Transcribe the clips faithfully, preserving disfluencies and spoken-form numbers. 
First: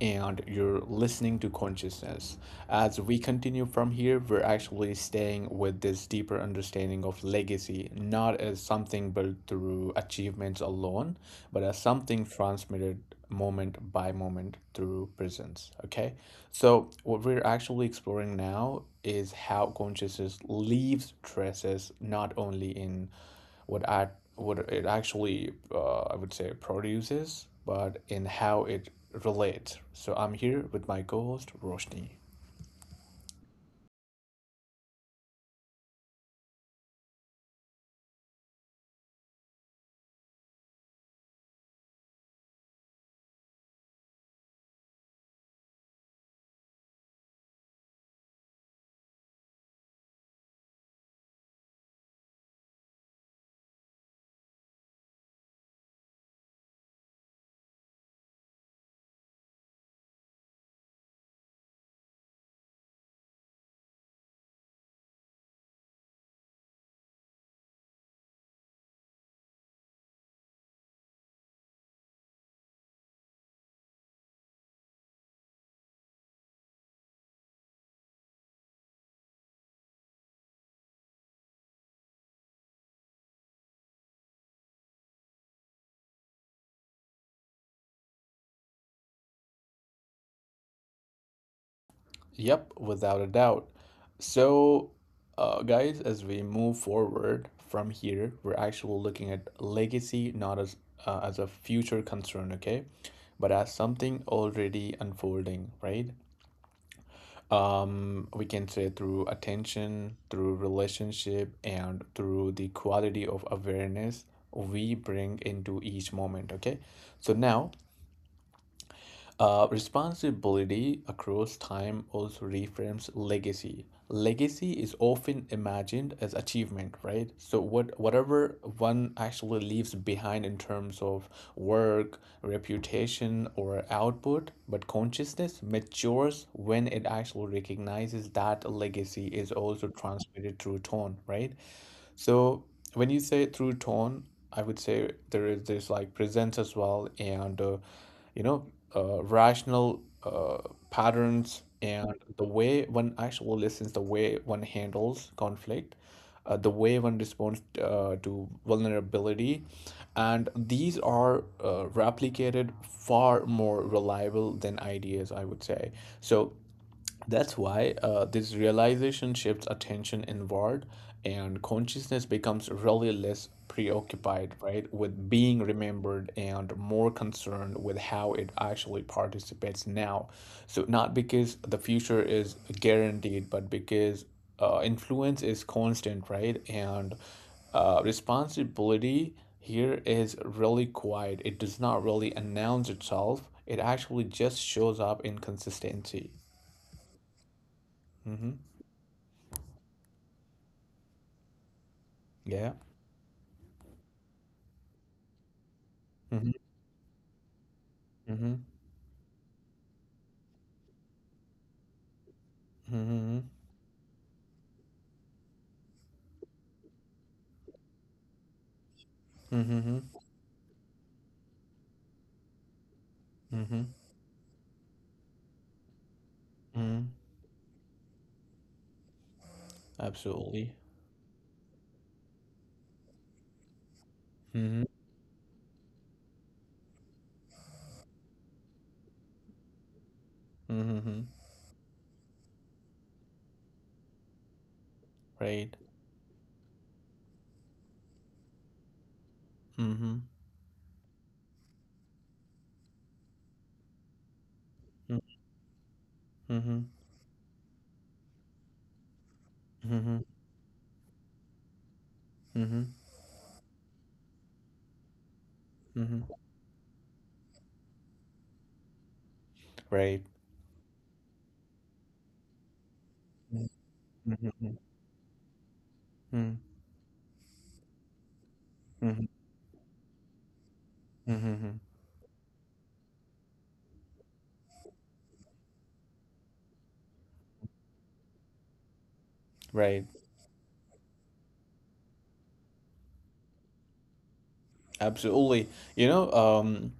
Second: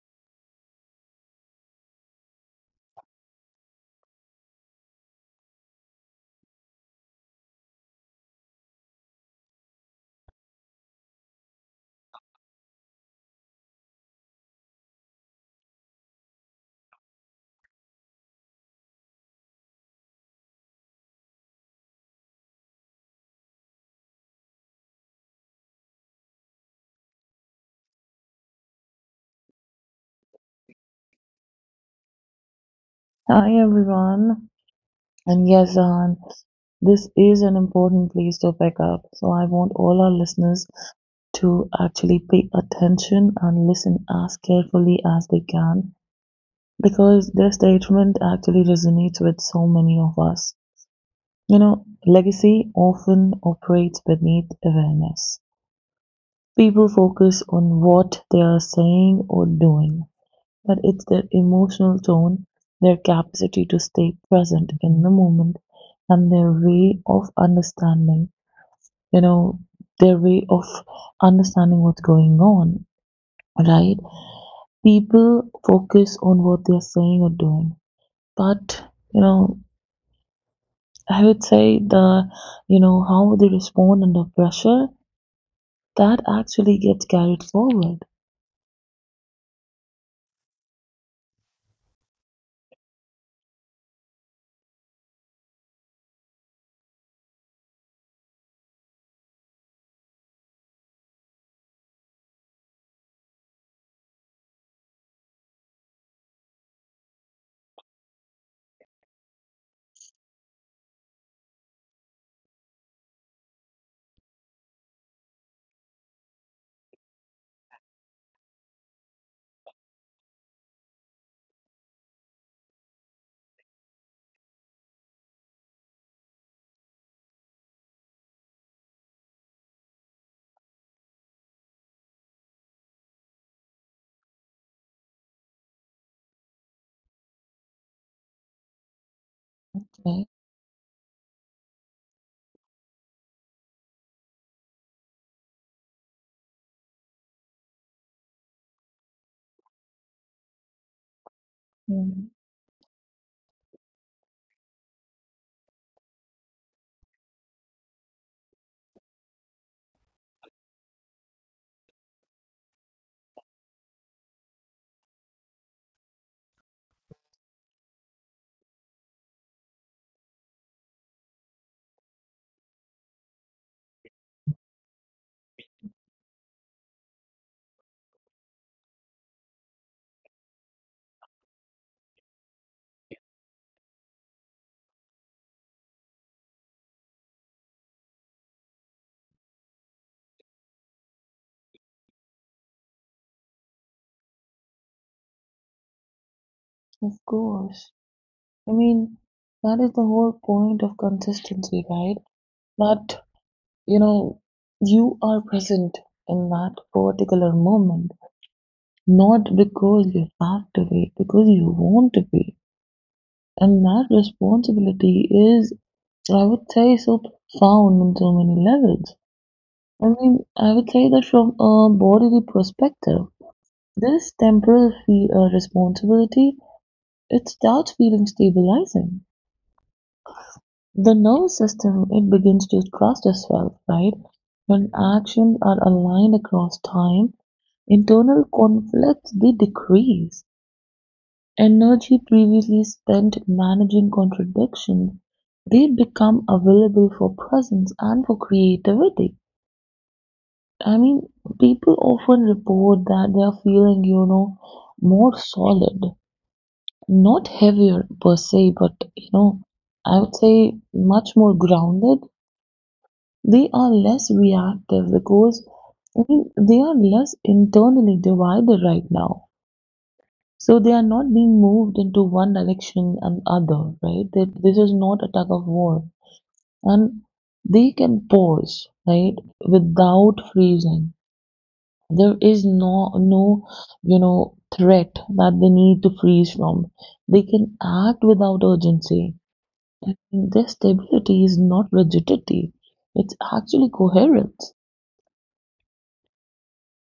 and you're listening to Consciousness. As we continue from here, we're actually staying with this deeper understanding of legacy, not as something built through achievements alone, but as something transmitted moment by moment through presence. Okay? So, what we're actually exploring now is how consciousness leaves traces not only in what act what it actually uh, I would say produces, but in how it relates. So I'm here with my co-host Roshni. Hi everyone, and yes, Zahan, this is an important place to pick up. So I want all our listeners to actually pay attention and listen as carefully as they can because their statement actually resonates with so many of us. You know, legacy often operates beneath awareness. People focus on what they are saying or doing, But it's their emotional tone, their capacity to stay present in the moment, and their way of understanding, you know, their way of understanding what's going on, right? People focus on what they're saying or doing. But, you know, I would say the, you know, how they respond under pressure, that actually gets carried forward, Yep, without a doubt. So, uh, guys, as we move forward from here, we're actually looking at legacy not as uh, as a future concern, okay, but as something already unfolding, right? Um, we can say through attention, through relationship, and through the quality of awareness we bring into each moment. Okay, so now uh, responsibility across time also reframes legacy. Legacy is often imagined as achievement, right? So what whatever one actually leaves behind in terms of work, reputation, or output, but consciousness matures when it actually recognizes that legacy is also right? transmitted through tone, right? So when you say through tone, I would say there is this like presence as well, and uh, you know, uh, rational uh, patterns, and Mm, the way one actually listens, the way one handles conflict, uh, the way one responds uh, to vulnerability, and these are uh, replicated far more reliable than ideas, I would say. So that's why uh, this realization shifts attention inward, and consciousness becomes really less preoccupied, right, with being remembered and more concerned with how it actually participates now. So, not because the future is guaranteed, but because uh, influence is constant, right? And uh, responsibility here is really quiet. It does not really announce itself, it actually just shows up in consistency. of course. Hmm. I mean, that is the whole point of consistency, right? Yeah. That you know you are present in Mm-hmm. that particular moment, Mm-hmm. not because you have to be, because you want to be, Mm-hmm. and that responsibility is, I would say, so profound on so many levels. I Mm-hmm. mean, I would say that from a bodily perspective, Mm-hmm. this temporal fe- uh, responsibility, Mm-hmm. it starts feeling stabilizing. Absolutely. The nervous system, it begins to trust itself, right? Mm-hmm. When actions are aligned across time, internal conflicts, they decrease. Mm-hmm. Energy previously spent managing contradictions, Right. they become available for presence and for creativity. Mm-hmm. I mean, people often report that they are feeling, you know, more solid, Mm-hmm. not heavier per se, but you know, I Mm-hmm. would say much more grounded. Mm-hmm. They are less reactive because, Mm-hmm. I mean, they are less internally divided right now. Right. So they are not being moved into one direction and other, right? That Mm-hmm. this is not a tug of war. Mm-hmm. And they can pause, Mm-hmm. right, without freezing. Mm-hmm. Mm-hmm. There is no no, you know, threat that they need to freeze from. They can act without urgency. Right. And their stability is not rigidity. It's actually coherence. Absolutely. You know, um,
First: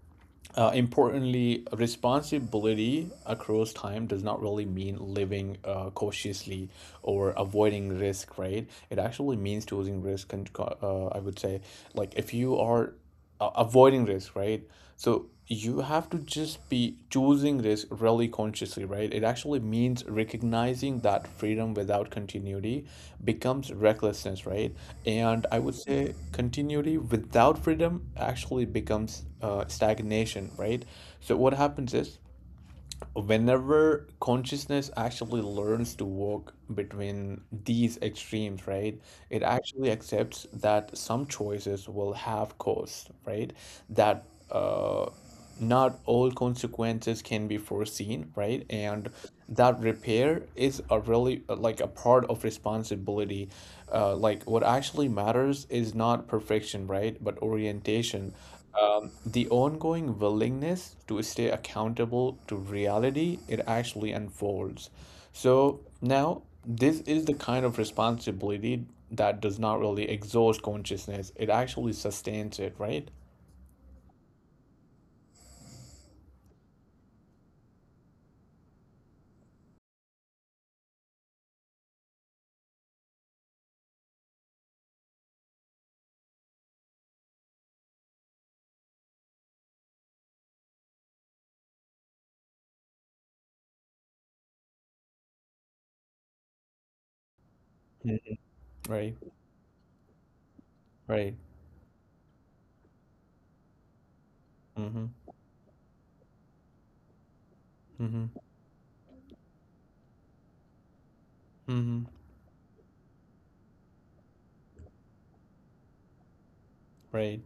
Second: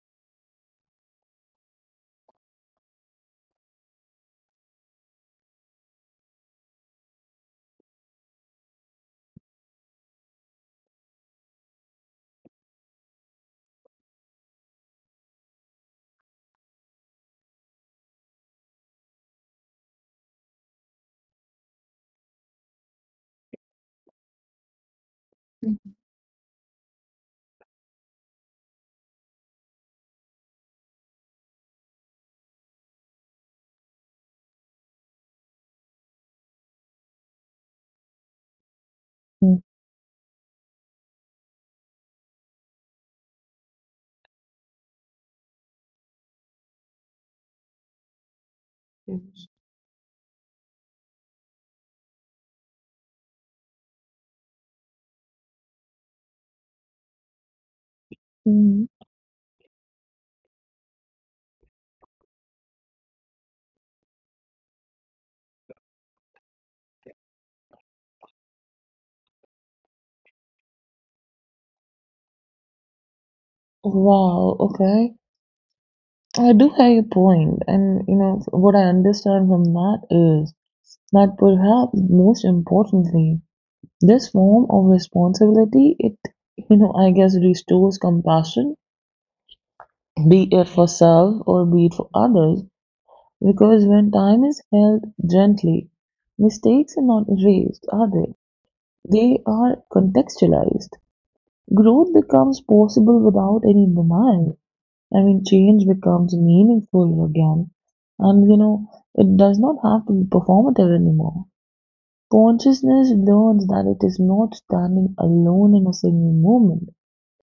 uh, Importantly, responsibility across time does not really mean living uh, cautiously or avoiding risk, right? It actually means choosing risk. And co- uh, I would say, like, if you are uh, avoiding risk, right? So you have to just be choosing risk really consciously, right? It actually means recognizing that freedom without continuity becomes recklessness, right? And I would say continuity without freedom actually becomes uh, stagnation, right? So what happens is whenever consciousness actually learns to walk between these extremes, right, it Mhm. actually accepts that some choices will have costs, right? That uh, not all consequences can be foreseen, right? And that repair is a really uh, like a part of responsibility. Uh, like, what actually matters is not perfection, right? But orientation, Mm. um, the ongoing willingness to stay accountable to reality it actually unfolds. So now, this is the kind of responsibility that does not really exhaust consciousness. It actually sustains it, right? Wow, okay. I do have a point, and you know what I understand from that is that perhaps most importantly, this form of responsibility, it, you know, I guess restores compassion, be it for self or be it for others, because when time is held gently, mistakes are not erased, are they? Mhm. Right, They are contextualized. right. Growth becomes possible without any demand. Mm-hmm. I mean, change becomes meaningful again. Mm-hmm. And, you know, it does not have to be performative anymore. Mm-hmm. Consciousness learns that it is not standing alone in a single moment. Right.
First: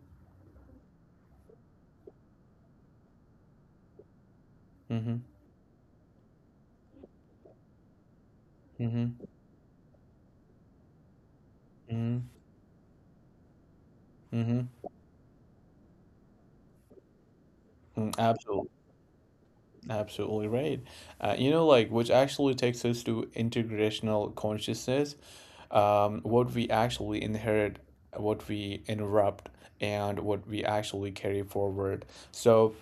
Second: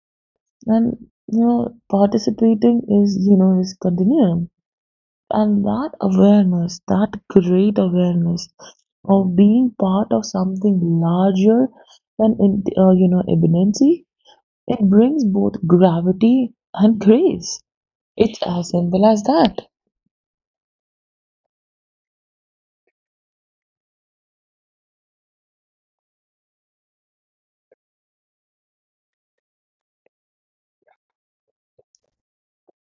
And you know participating is, you know is continuum, Mm-hmm. and that awareness, that great awareness Mm-hmm. of being part of something larger Mm-hmm. Mm-hmm. than, in, uh, you know imminency, it Mm-hmm. brings both gravity and grace. Mm, It's as absolutely. simple as that. Absolutely right. Uh, you know, like, which actually takes us to integrational consciousness, um, what we actually inherit, what we interrupt, and what we actually carry forward. So,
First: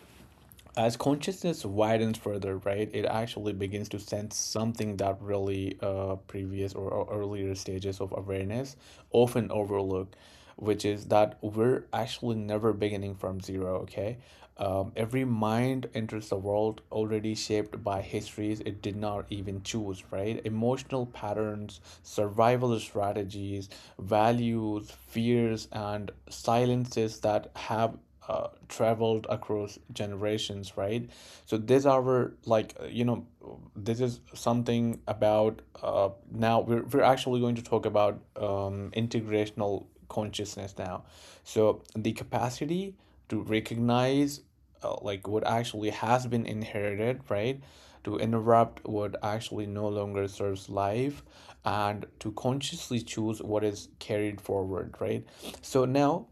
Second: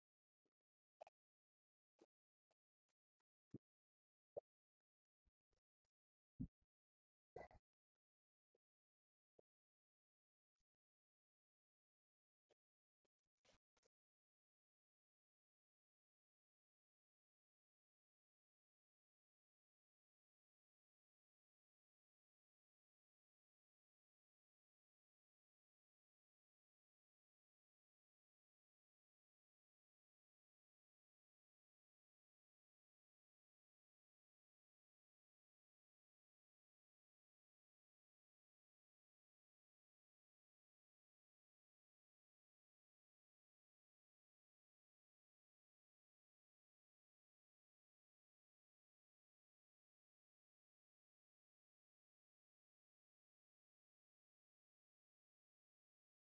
as consciousness widens further, right, it actually begins to sense something that really uh, previous or, or earlier stages of awareness often overlook, which is that we're actually never beginning from zero, okay? Um, every mind enters the world already shaped by histories it did not even choose, right? Emotional patterns, survival strategies, values, fears, and silences that have uh, traveled across generations, right? So this our like uh, you know this is something about uh, now we're we're actually going to talk about um, integrational consciousness now. So the capacity to recognize, uh, like, what actually has been inherited, right? To interrupt what actually no longer serves life, and to consciously choose what is carried forward, right? So now,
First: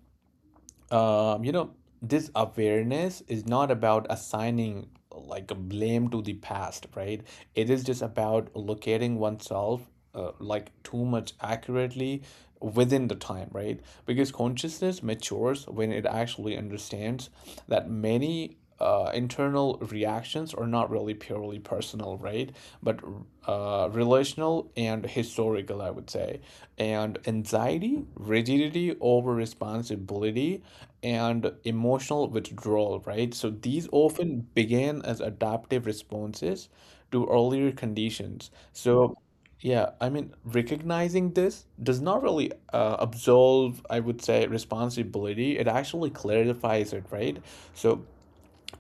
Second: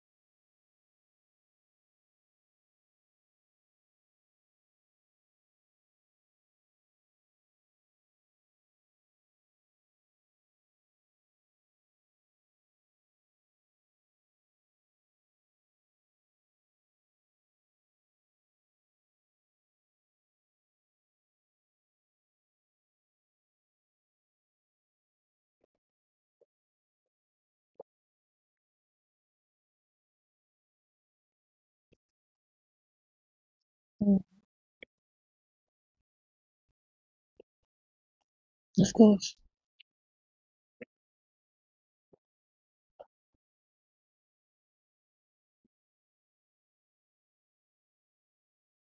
um, you know, this awareness is not about assigning like a blame to the past, right? It is just about locating oneself uh, like too much accurately within the time, right? Because consciousness matures when it actually understands that many uh, internal reactions are not really purely personal, right? But uh, relational and historical, I would say. And anxiety, rigidity, over responsibility, and emotional withdrawal, right? So these Mm, often began as adaptive responses to earlier conditions. of So, course. yeah, I mean, recognizing this does not really uh, absolve, I would say, responsibility. It actually clarifies it, right? So,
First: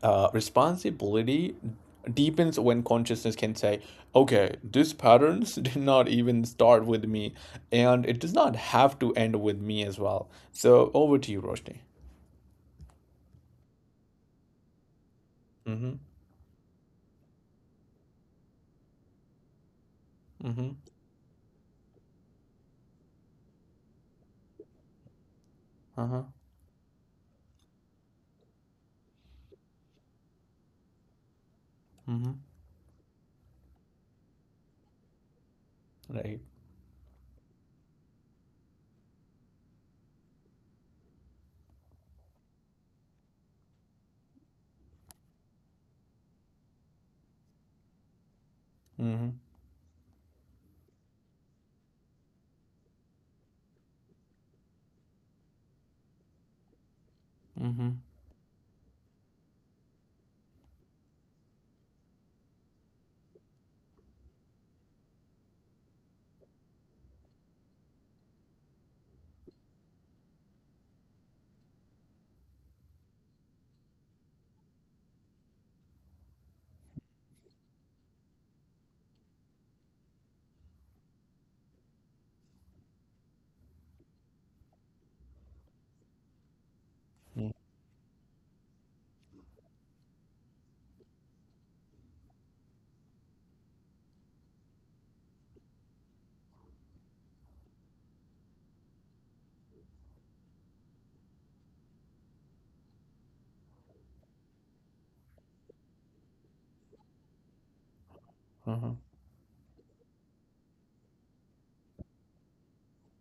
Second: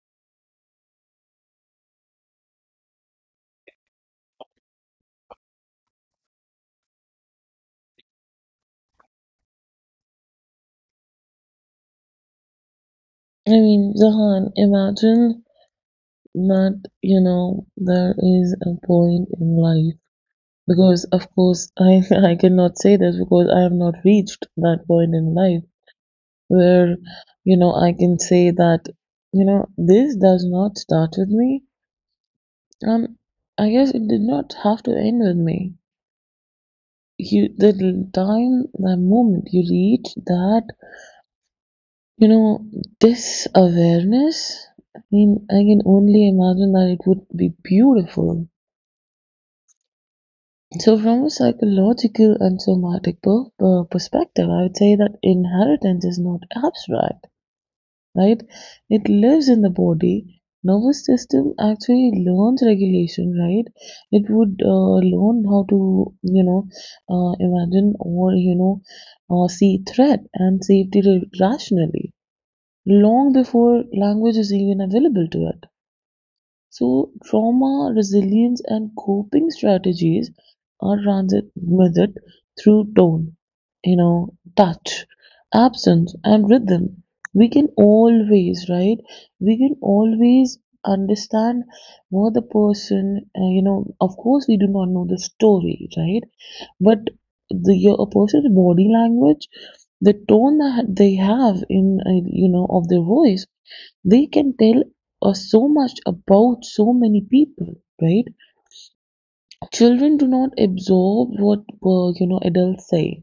uh, responsibility deepens when consciousness can say, okay, these patterns did not even start with me, and it does not have to end with me as well. So over to you, Roshni. I mean, Zahan, imagine Mm-hmm. that you know there is a point in life, Mm-hmm. because of course I I cannot say this because I have not reached that point in life, Uh-huh. where you know I can say that you know this does not start with me. Mm-hmm. Um, I guess it did not have to end with me. Right. You, the time, the moment you reach that, you know this awareness, I mean, I can only imagine that it would be beautiful. Mm-hmm. So, from a psychological and somatic per- per- perspective, I would say that inheritance is not abstract, Mm-hmm. right? It lives in the body. Nervous system actually learns regulation, right? It would uh, learn how to, you know, uh, imagine, or you know, uh, see threat and safety ra- rationally long before language is even available to it. So trauma, resilience, and coping strategies are transmitted through tone, you know, touch, absence, and rhythm. We Yeah. can always, right? We can always understand what the person, uh, you know, of course, we do not know the story, right? But the your- a person's body language, the tone that they have in, uh, you know, of their voice, we can tell us so much about so many people, right? Uh-huh. Children do not absorb what uh, you know adults say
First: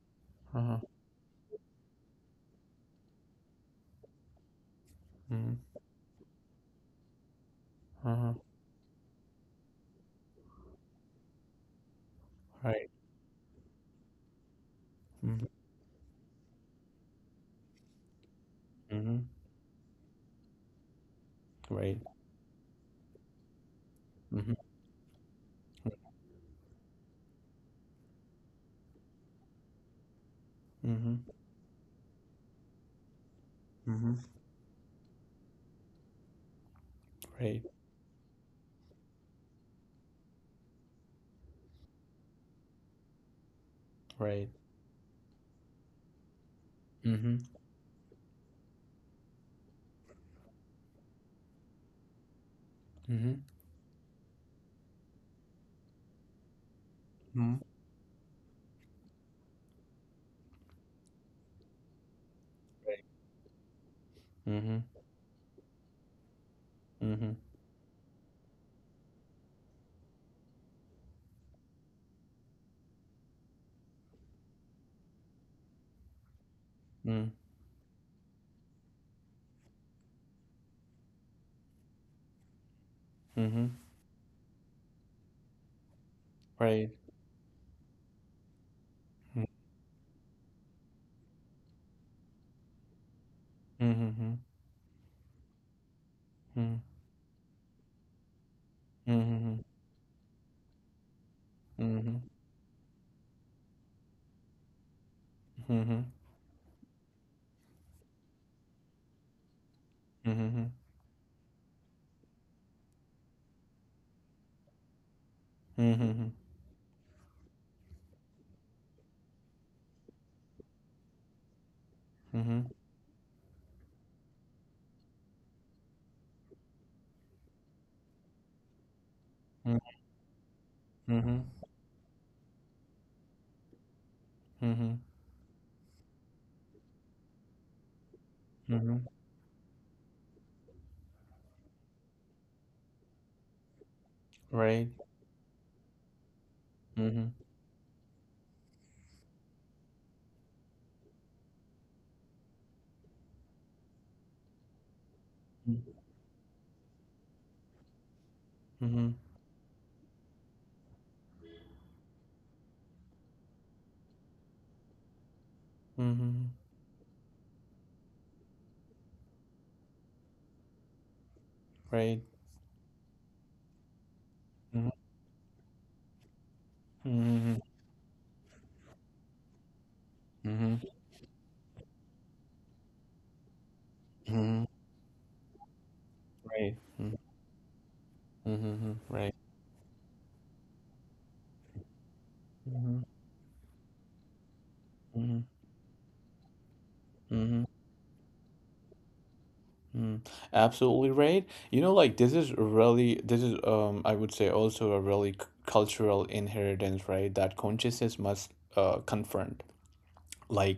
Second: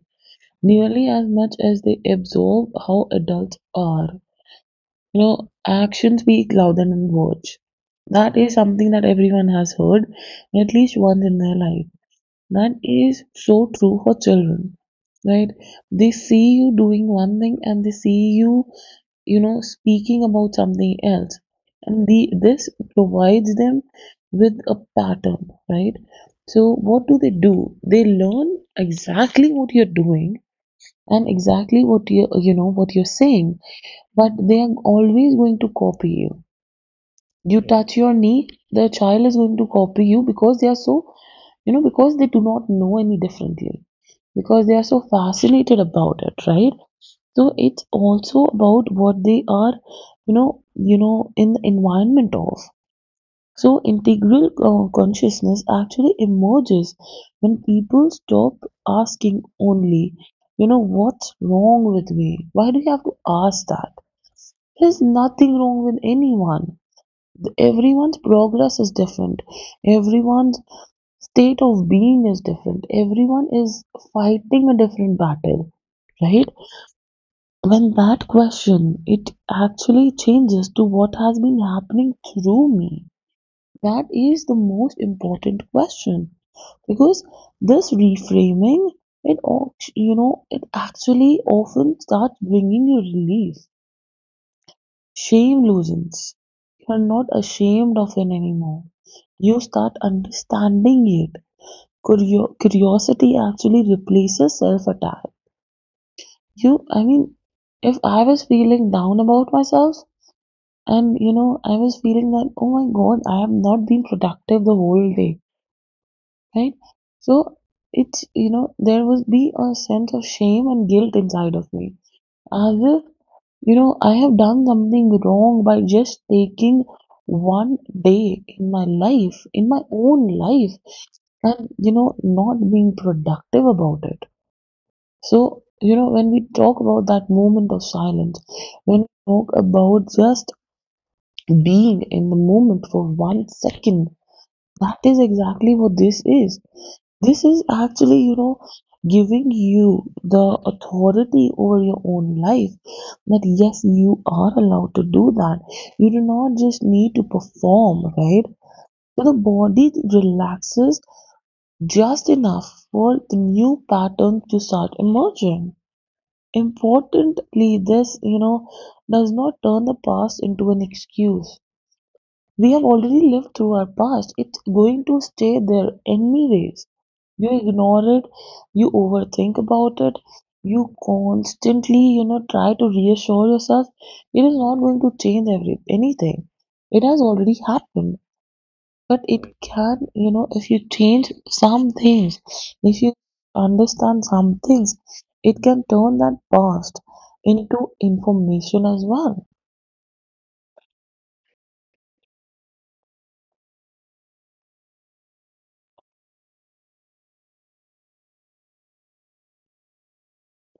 Uh-huh. nearly as much as they absorb how adults are. You know mm. Actions speak louder than words. Uh-huh. That is something that everyone has heard at least once in their life. That Right. is so true for children, Mm-hmm. right? They see you doing one thing and they see you Mm-hmm. you know, speaking about something else. Right. And the this provides them Mm-hmm. with a pattern, right? So what do they do? They learn exactly what you're doing Mm-hmm. and exactly what you you know what you're saying, Mm-hmm. but they are always going to copy you. You, Right. yeah, touch your knee, the child is going to copy you because they are so, you know because they do not know any differently, Right. because they are so fascinated about it, right? Mm-hmm. So it's also about what they are, you know, you know, in the environment of. Mm-hmm. So integral uh, consciousness actually emerges when Mm-hmm. people stop asking only, you know, what's wrong with me? Why do you have to ask that? Mm-hmm. There's nothing wrong with anyone. The- Everyone's progress is different. Everyone's state of being is different. Everyone is fighting a different battle, right? Mm-hmm. When that question, it actually changes to what has been happening through me. Mm-hmm. That is the most important question Right. because this reframing, it au- you know, it actually often starts bringing you relief. Mhm, mhm, Shame loosens. You are not ashamed of it anymore. mhm, You mhm, start understanding it. mhm, Curio- curiosity actually replaces self-attack. mhm, You, I mean, if I was feeling down about myself, mhm, mhm, and you know, I was feeling that, oh my God, I have not been productive the whole day, mhm, right? So it's, you know, there was be a sense of shame and guilt inside of me. mhm, As if, you know, I have done something wrong by just taking one day in my life, in my own life, and you know not being productive about it. mhm, So you know when we talk about that moment of silence, when we mhm, talk about just being in the moment for one second, right, that is exactly what this is. mhm, This is actually you know giving you the authority over your own life, that yes, you are allowed to do that, you do not just need to perform, right? mhm, So the body relaxes just enough for the new pattern to start emerging. mhm, mhm, Importantly, this you know does not turn the past into an excuse. right, We have already lived through our past. It's mhm, going to stay there anyways. You mhm, ignore it, you overthink about it, mhm, you constantly, you know, try to reassure yourself. It is mhm, not going to change every anything. right, It mhm, has already happened. mhm, But right, it, right, can, you know, if you change some things, if mhm, you understand some things, mhm, mhm, it can turn that past into information as well. mhm. Absolutely right. You know, like, this is really this is um I would say also a really c- cultural inheritance, right? That consciousness must uh confront,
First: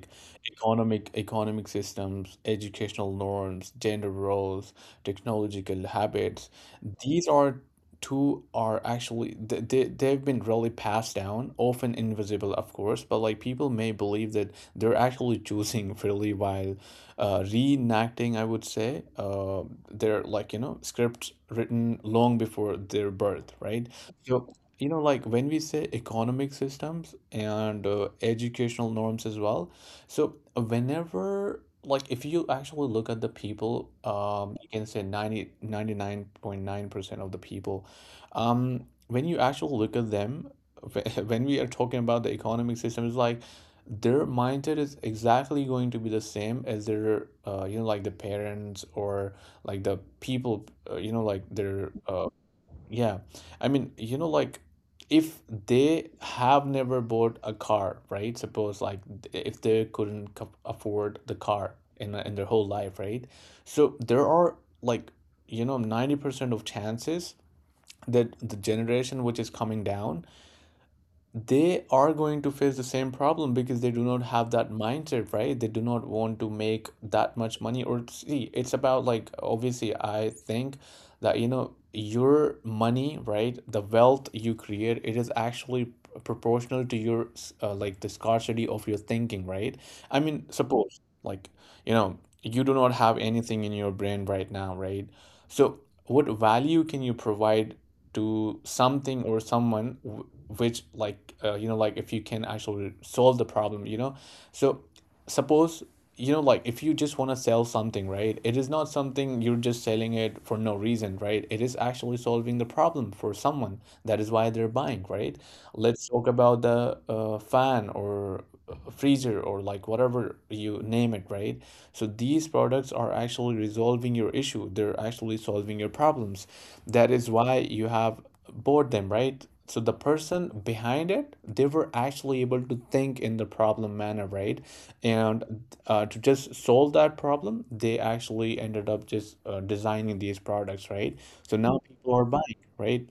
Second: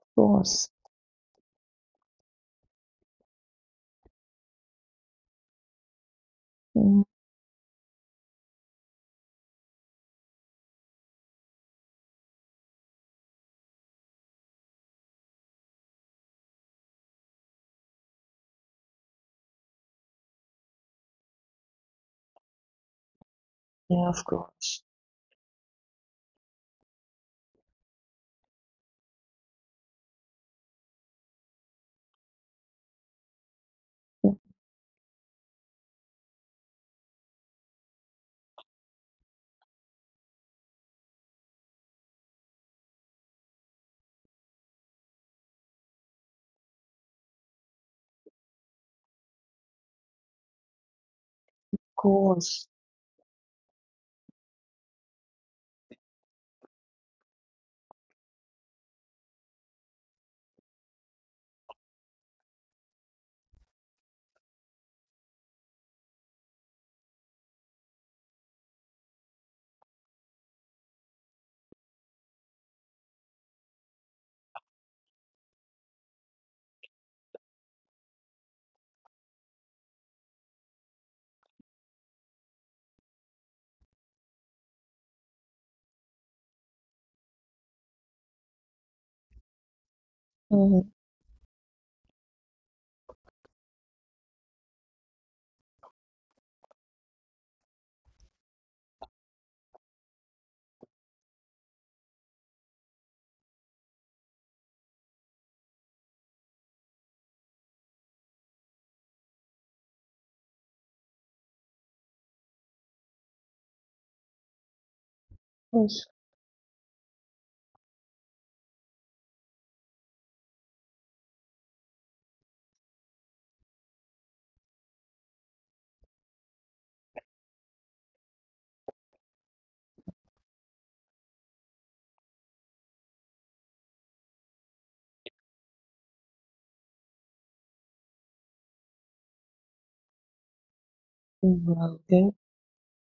Of course. economic economic systems, educational norms, gender roles, technological habits. Mm. These are two are actually th- they they've been really passed down, often invisible, of course, but like people may believe that they're actually choosing freely while uh, reenacting, I would say, uh, they're like you know scripts written long before their birth, right? Yeah, of So course. you know like, when we say economic systems and uh, educational norms as well, so whenever, like, if you actually look at the people, Of um you can say ninety ninety nine point nine percent of the people, um when you actually look at them, wh- when we are talking about the economic system, it's like their mindset is exactly going to be the same as their uh you know like the parents, or like the people, uh, you know like their uh course. yeah. I mean, you know, like, if they have never bought a car, right? Suppose, like, th- if they couldn't co- afford the car in in their whole life, right? So there are, like, you know, ninety percent of chances that the generation which is coming down, they are going to face the same problem because they do not have that mindset, right? They do not want to make that much money. Or see, it's about, like, obviously, I think that you know your money, right? The wealth you create, it is actually proportional to your, uh, like, the scarcity of your thinking, right? I mean, Oh, suppose, like, you know you do not have anything in your brain right now, right? So, what value can you provide to something or someone w- which, like, uh, you know like, if you can actually solve the problem, you know so suppose, you know like, if you just want to sell something, right, it is not something you're just selling it for no reason, right, it is actually solving the problem for someone, that is why they're buying, right? Let's that's, talk about the uh, fan or freezer or like whatever you name it, right? So these products are actually resolving your issue. They're actually solving your problems. That is why you have bought them, right? So the person behind it, they were actually able to think in the problem manner, right? And uh, to just solve that problem, they actually ended up just uh, designing these products, right? So now well, people are good. buying, right?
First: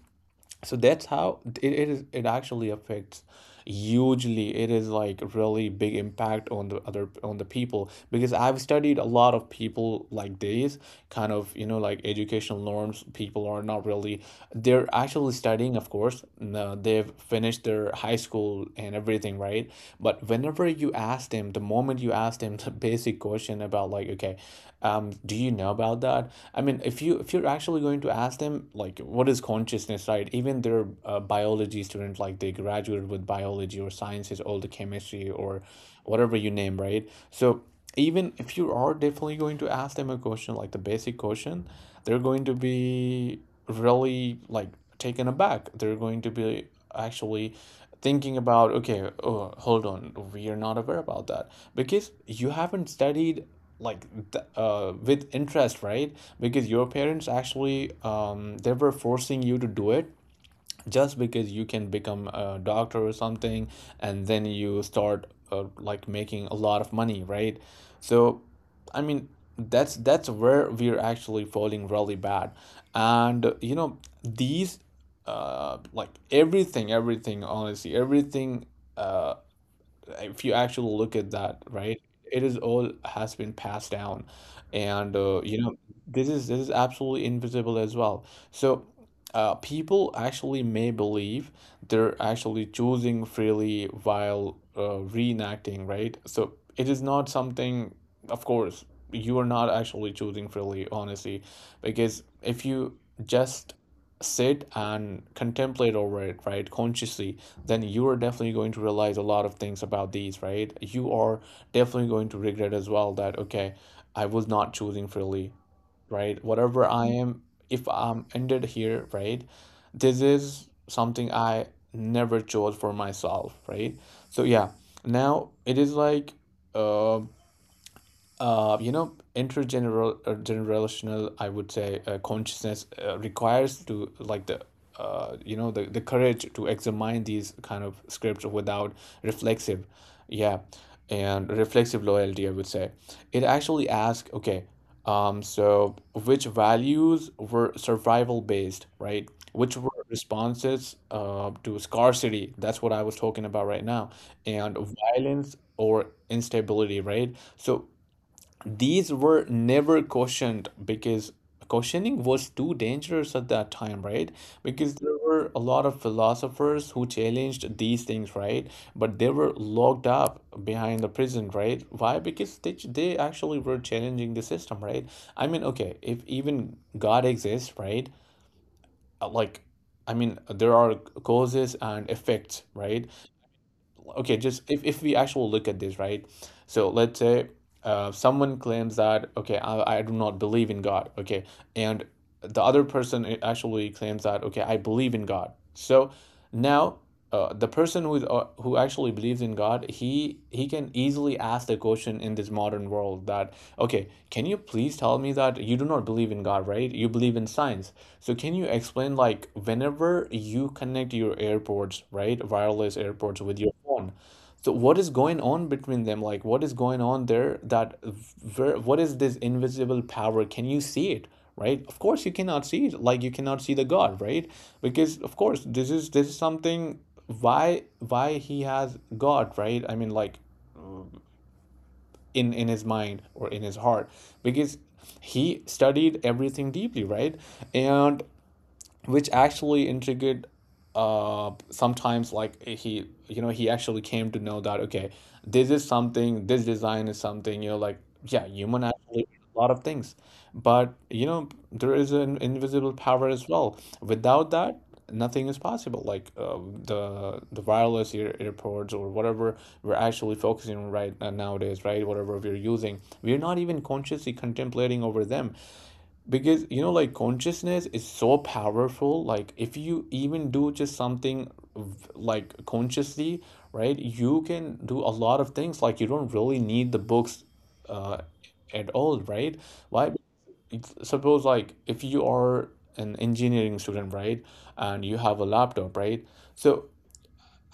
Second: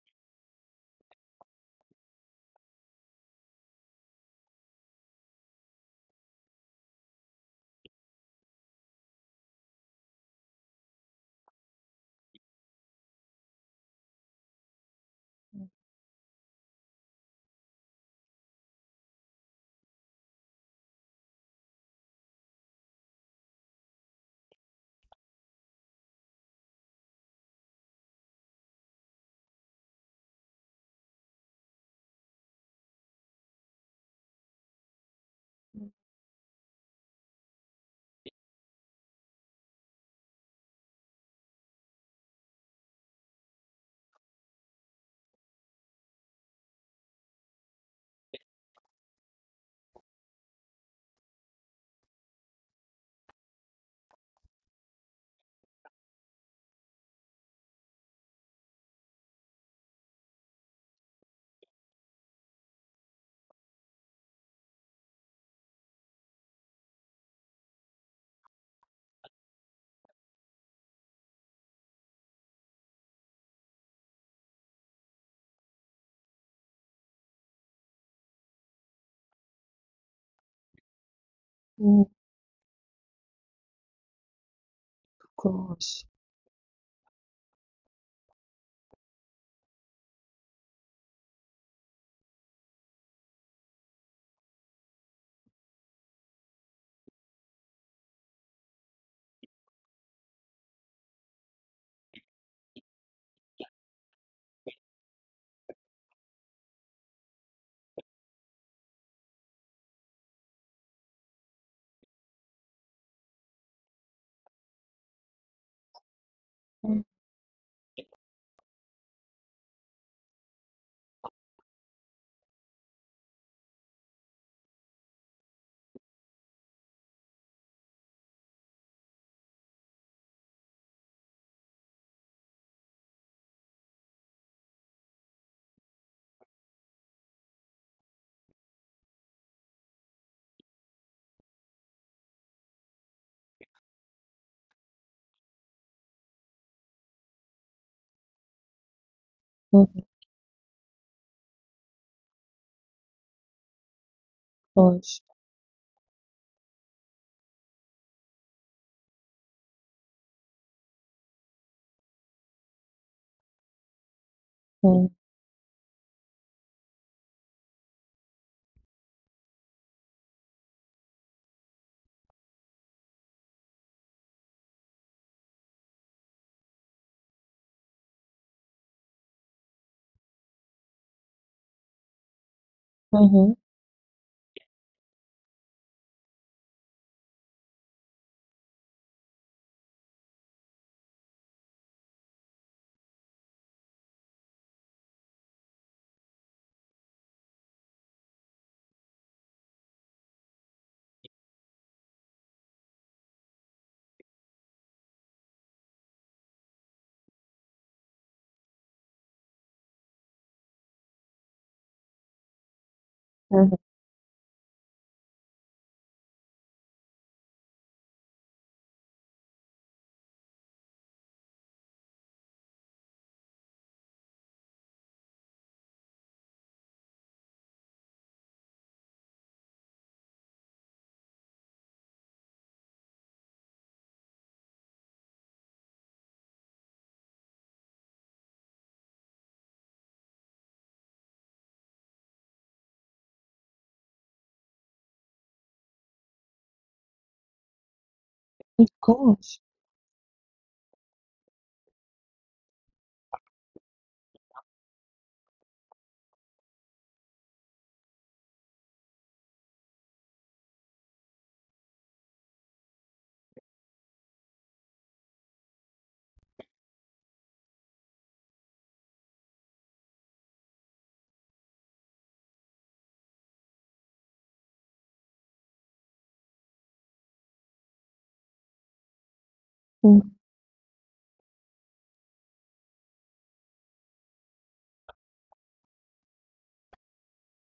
So that's how it, it is it actually affects hugely, it is like really big impact on the other on the people, because I've studied a lot of people like these kind of, you know like, educational norms, people are not really, they're actually Mm. studying, of course no, they've finished their high school and everything, right? But whenever you ask them the moment you ask them the basic question about, like, okay, um do you know about that, I mean, if you if you're actually going to ask them, like, what is consciousness, right? Even their uh, biology student, like, they graduated with biology or sciences, all the chemistry or whatever you name, right? So even if you are definitely going to ask them a question, like the basic question, they're going to be really, like, taken aback. They're going to be actually thinking about, okay, oh, hold on, we are not aware about that, because you haven't studied, like, th- uh, with interest, right? Because your parents actually, um, they were forcing you to do it just because you can become a doctor or something. And then you start uh, like making a lot of money, right? So, I mean, that's that's where we're actually falling really bad. And uh, you know, these, uh like, everything everything, honestly, everything, uh if you actually look at that, right, Mm. it is all has been passed down, and Of uh, you know, course. this is this is absolutely invisible as well. So uh, people actually may believe they're actually choosing freely while uh, reenacting, right? So it is not something, of course, you are not actually choosing freely, honestly, because if you just sit and contemplate over it, right, consciously, then you are definitely going to realize a lot of things about these, right? You are definitely going to regret as well that, okay, I was not choosing freely, right? Whatever Mm. I am, if I'm ended here, right? This is something I never chose for myself, right? So, yeah, now it is like, um uh, you know, intergeneral uh, generational, I would say, uh, consciousness uh, requires to, like, the uh, you know, the, the courage to examine these kind of scripts without reflexive, yeah, and reflexive loyalty, I would say. It actually asks, okay, um, so which values were survival based, right? Which Of were responses uh, to scarcity? That's what I was talking about right now, and course. violence or instability, right? So these were never cautioned because cautioning was too dangerous at that time, right? Because Mm. there were a lot of philosophers who challenged these things, right? But they were locked up behind the prison, right? Why? Because they they actually were challenging the system, right? I mean, okay, if even God exists, right? Uh, Like, I mean, there are causes and effects, right? Mhm. Okay, just, if, if we actually look at this, right, so let's say uh, someone claims that, okay, I, I do not believe in God. Okay. And the other person, eh, actually claims that, okay, I believe in God. So now, uh, the person who uh, who actually believes in God, he he can easily ask the question in this modern world that, okay, can you please tell me that you do not believe in God, right? You believe in science. So can you explain, like, whenever you connect your AirPods, right, wireless AirPods with Mhm. your phone, so what is going on between them? Like, what is going on there? That, where, what is this invisible power? Can you see it? Right? Of course you cannot see it. Like, you cannot see the God, right? Because of course this is this is something. Why why he has God, right? I mean, like, in in his mind or in his heart, because he studied everything deeply, right? And which actually intrigued uh sometimes, like, he, you know, he actually came to know that, okay, this is something, this design is something, you know, like, yeah, human Of actually did course. a lot of things, but you know there is an invisible power as well, without that nothing is possible, like, uh, the the wireless ear earpods or whatever we're actually focusing on, right, uh, nowadays, right, whatever we're using, we're not even consciously contemplating over them. Because you know, like, consciousness is so powerful. Like, if you even do just something v- like consciously, right, you can do a lot of things. Like, you don't really need the books uh at all, right? Why? Mm. It's- suppose, like, if you are an engineering student, right, and you have a laptop, right, so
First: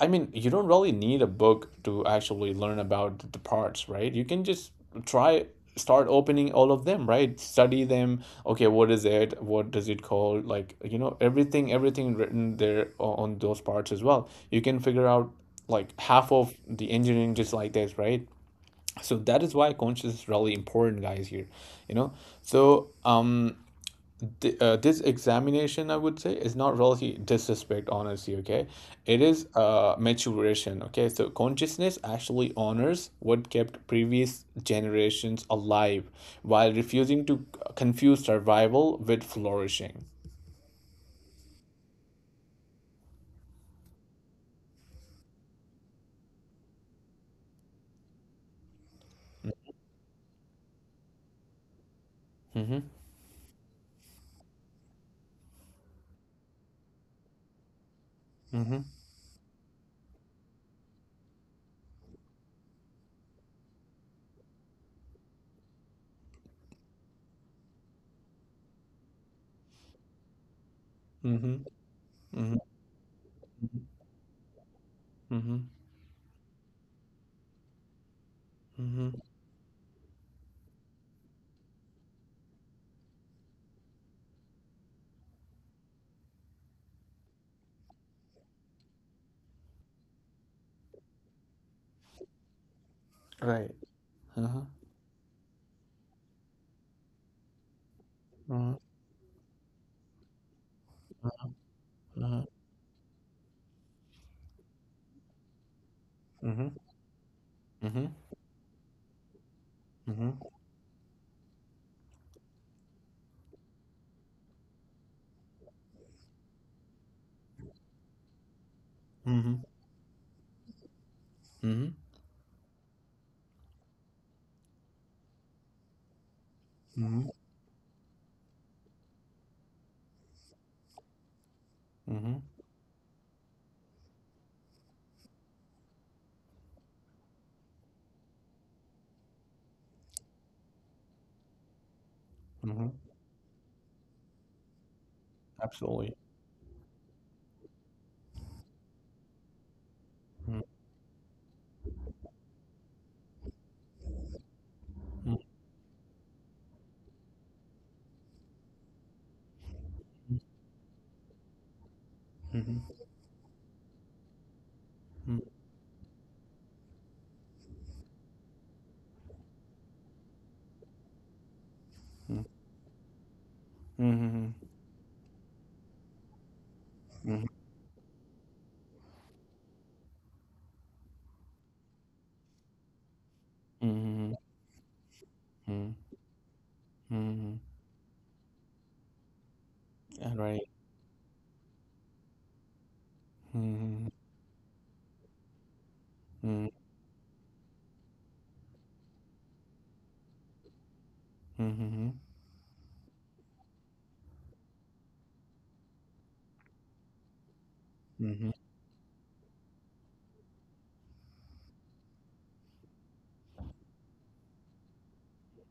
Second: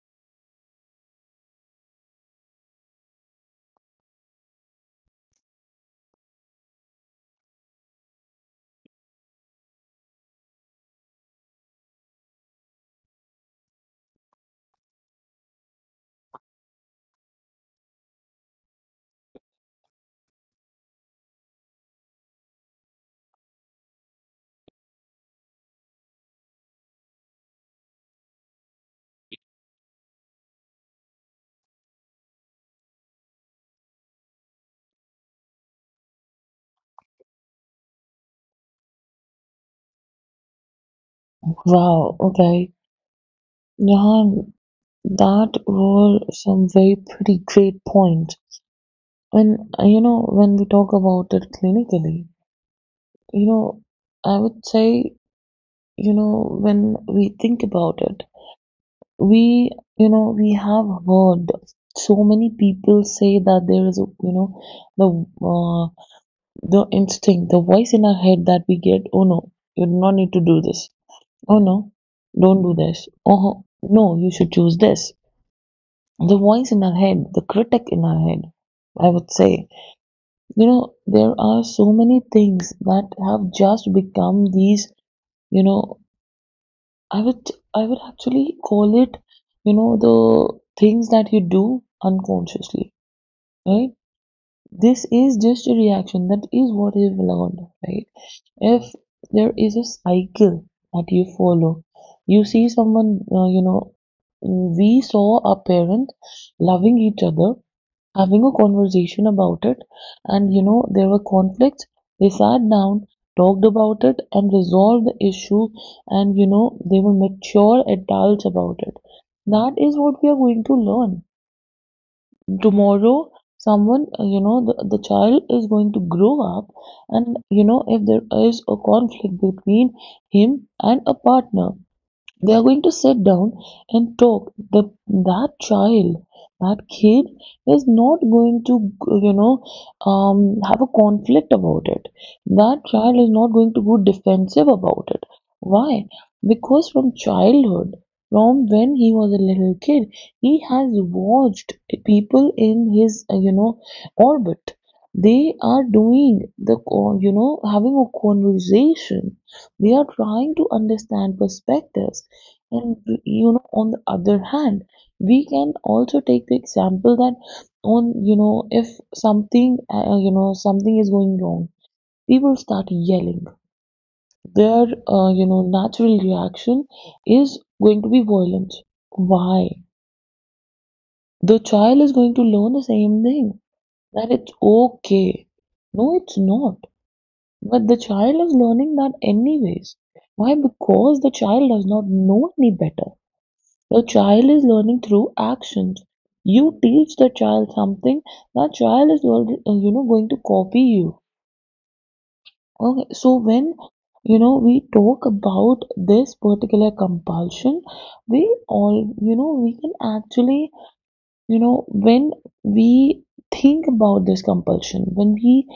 I mean, you don't really need a book to actually learn about the parts, right? You can just try, start opening all of them, right? Study them. Okay, what is it? What does it call? Like, you know, everything everything written there o- on those parts as well. You can figure out, like, half of the engineering just like this, right? So that is why conscious is really important, guys, here, you know? So, um th- uh, this examination, I would say, is not really disrespect, honestly. Okay. It is uh maturation. Okay. So consciousness actually honors what kept previous generations alive while refusing to confuse survival with flourishing. Wow, okay. Yeah, that were some very pretty great points. And uh, you know, when we talk about it clinically, Mm-hmm. you know, I would say, you know, when we think about it, Mm-hmm. we, you know, we have heard so many people say that there is, a, you know, the uh, the instinct, the voice in our head that we get, oh no, you do not need to do this. Oh Mm-hmm. no, don't do this. Oh Mm-hmm. no, you should choose this. Mm-hmm. The voice in our head, the critic in our head, I Mm-hmm. would say. You know, there are so many things that have just become these, you know, I would I would actually call it, you know, the things that you do unconsciously, Right. right? Uh-huh. This is just a reaction. That is what you've learned, right? If Uh-huh. there is a cycle that you follow, you Uh-huh. see someone, uh, you know, we saw our parents Mm-hmm. loving each other, Mm-hmm. having a conversation about it. And Mm-hmm. you know, there were conflicts. They sat down, talked about it, and resolved the issue. And you know, they were mature adults about it. Mm-hmm. That is what we are going to learn. Mm-hmm. Tomorrow, someone, uh, you know, the, the child is going to grow up. And Mm-hmm. you know, if there is a conflict between him and a partner, Mm-hmm. they are going to sit down and talk. The, that child, that kid is not going to, you know, um, have a conflict about it. That Mm-hmm. child is not going to go defensive about it. Why? Absolutely. Because from childhood, from when he was a little kid, he Mm-hmm. has watched people in his, uh, you know, orbit. They are doing the, con- you know, having a conversation. They are Mm-hmm. trying to understand perspectives. Mm-hmm. And you know, on the other hand, we Mhm. can also take the example that on, you know, if something, uh, you know, something is going wrong, Mhm. people start yelling. Mhm. Their, uh, you know, natural reaction Mhm. is going to be violence. Why? The child is going to learn the same thing, that Mhm. it's okay. No, it's not. Mhm. But the child is learning that anyways. All Why? right. Because the child does not know any better. The Mhm. child is learning through actions. Mhm. You teach the child something, that child is already, you know, going to copy you. Mhm. Okay, so when you know we talk about this particular compulsion, we Mhm. all, you know, we can actually, you know, when we think about this compulsion, when we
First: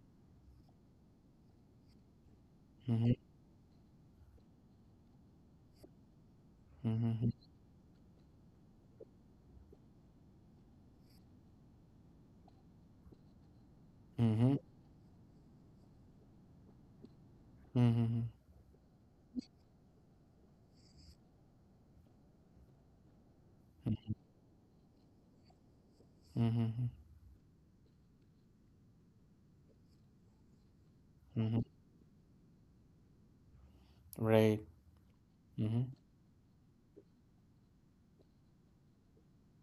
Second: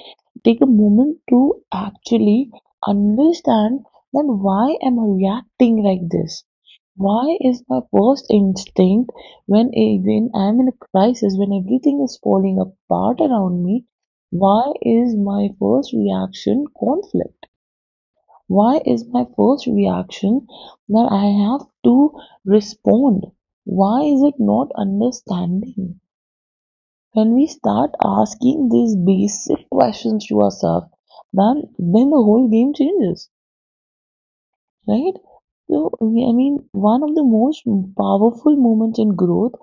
take a moment to actually understand that why am I reacting like this? Mhm. Why is my first instinct when I- when I'm in a crisis, when everything is falling apart around me, Mhm. why is my first reaction conflict? Mhm. Why is my first reaction that I have to respond? Why is it not understanding? Mhm. Mhm. When we start asking these basic questions to ourselves, Mhm. then then the whole game changes, Right. right? So Mhm. we- I mean, one of the most powerful moments in growth,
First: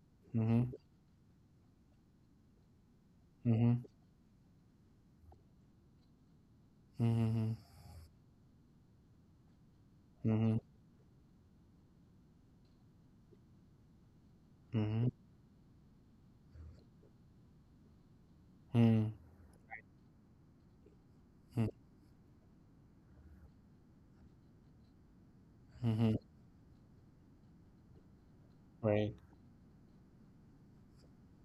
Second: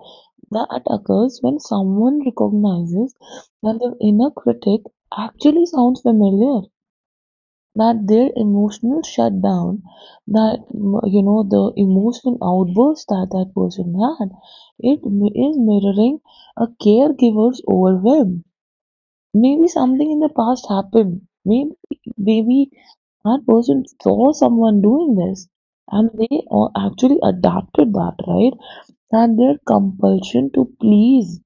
that Mhm. act occurs when someone recognizes that Mhm. their inner critic actually sounds familiar, Mhm. that their emotional shutdown, that Mhm. mm, you know the emotional outburst that that person had, it Mhm. mi- is mirroring a caregiver's overwhelm. Mhm. Maybe something in the past happened. Maybe maybe that person saw someone doing this and Mhm. they uh, actually adapted that, right? Right. And their compulsion to please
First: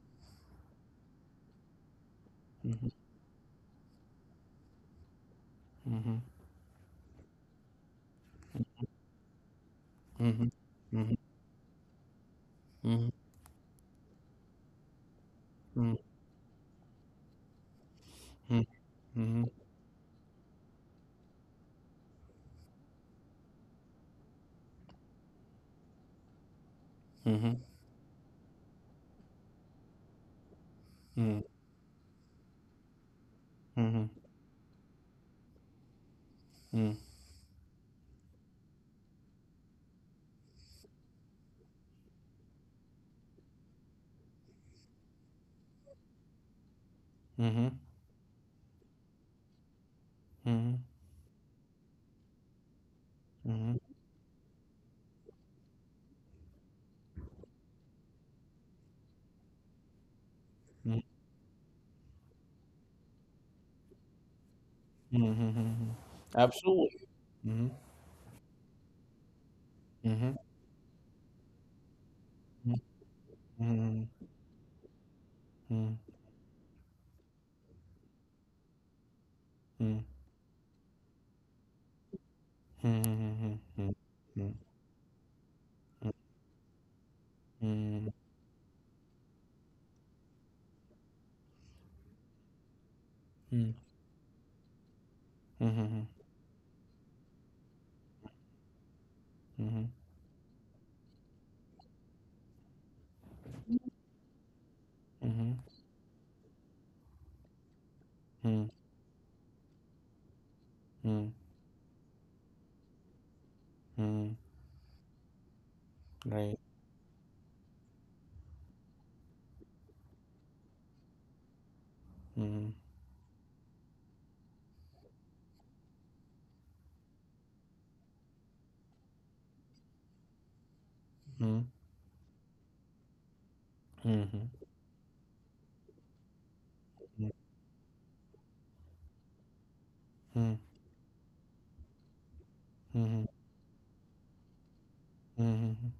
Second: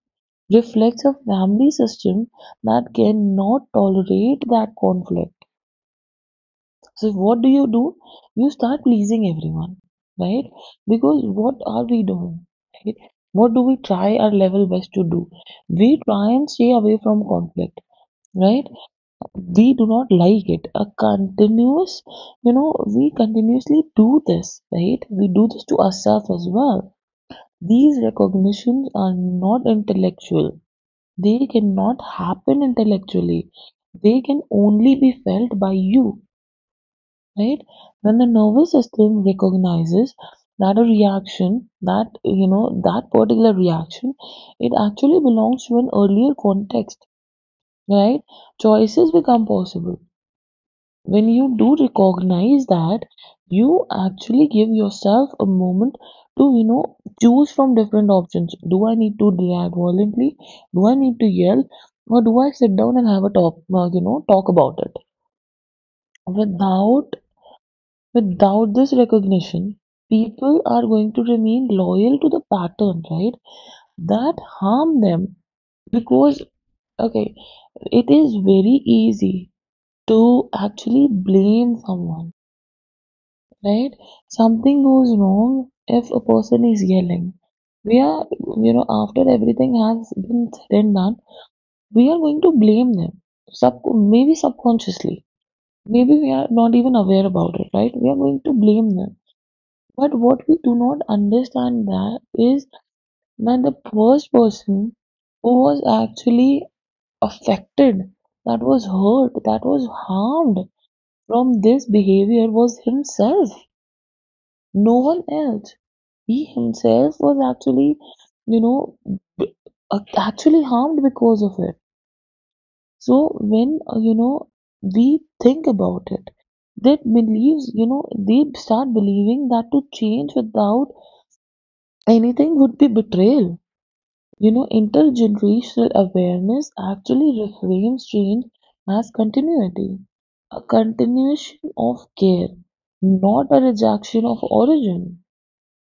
reflects a family system Mhm. that cannot tolerate that conflict. Mhm. So what do you do? You start pleasing everyone, right? Mhm. Mhm. Because what are we doing? Right? Mhm. What do we try our level best to do? Mhm. We try and stay away from conflict, right? Mhm. We do not like it. A continuous, you know, We continuously do this, right? We do this to ourselves as well. Mhm. These recognitions are not intellectual. Mhm. Mhm. They cannot happen intellectually. Mhm. They can only be felt by you, Mhm. right? When the nervous system recognizes that a reaction, that, you know, that particular reaction, it actually belongs to an earlier context, Mhm. right? Choices become possible Mhm. when you do recognize that Mhm. you actually give yourself a moment to you know choose from different options. Do I need to react violently? Do I Mhm. need to yell? Or do I sit down and have a talk uh, you know talk about it, Mhm. Absolutely. without Mhm. without this recognition? Mhm. People are going to remain loyal to the pattern, right, Mhm. that harm them, Mhm. because, okay, it is very easy Mhm. to actually blame someone, Mhm. right? Mhm. Something goes wrong if a person is yelling. We Mhm. are, you know, after everything has been said and done, we are going to blame them. Sub maybe subconsciously, Mhm. maybe we are not even aware about it, right? We are going to blame them. Mhm. But what we do not understand that is that the first person Mhm. Mhm. Mhm. who was actually affected, that Mhm. was hurt, that was harmed Mhm. from this behavior was himself, Mhm. no one else He Right. himself was actually, you know, b- uh, actually harmed because of it. Mhm. So when, uh, you know, we think about it, that believes, you know, they start believing that to change without Mhm. anything would be betrayal. Mhm. You know, intergenerational awareness actually reframes change as continuity, Mhm. a continuation of care, Mhm. not a rejection of origin. Mhm. Mhm,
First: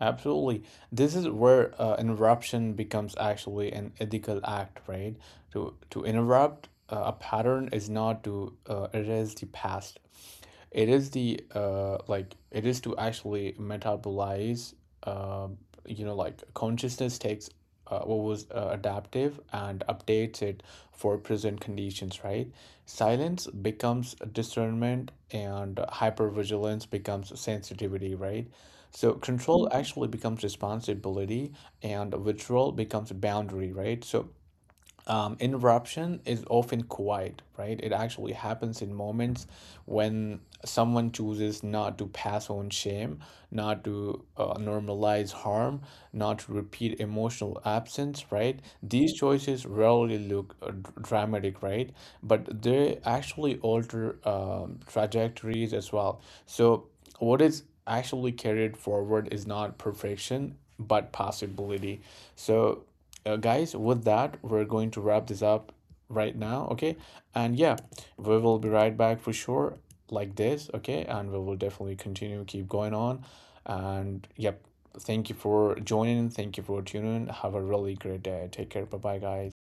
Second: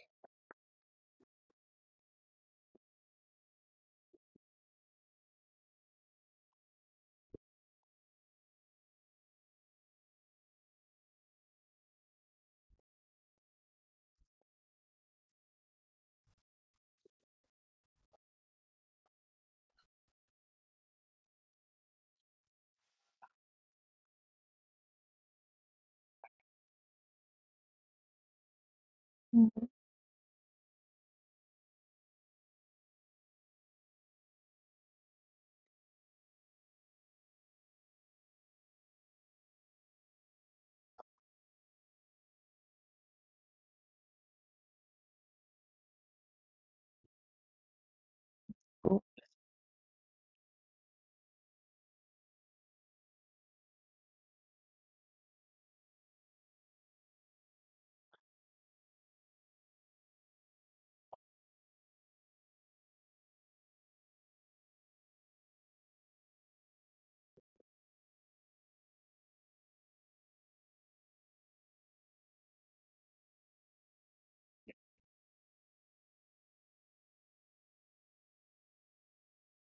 absolutely. This is where uh, interruption becomes actually an ethical act, right? To to interrupt uh, a pattern is not to uh, erase the past. It is the uh like, it is to actually metabolize. uh you know, like, consciousness takes uh, what was uh, adaptive and updates it for present conditions, right? Silence becomes discernment, and hypervigilance becomes sensitivity, right? So control Mhm. actually becomes responsibility, and withdrawal becomes boundary, right? So, um, interruption is often quiet, right? It actually happens in moments when someone chooses not to pass on shame, not to uh, normalize harm, not to repeat emotional absence, right? These choices rarely look uh, dr- dramatic, right? But they actually alter um, trajectories as well. So, what is actually carried forward is not perfection, but possibility. So, uh, guys, with that, we're going to wrap this up right now, okay? And yeah, we will be right back for sure, like this, okay? And we will definitely continue, keep going on. And yep, thank you for joining. Thank you for tuning in. Have a really great day. Take care. Bye bye, guys.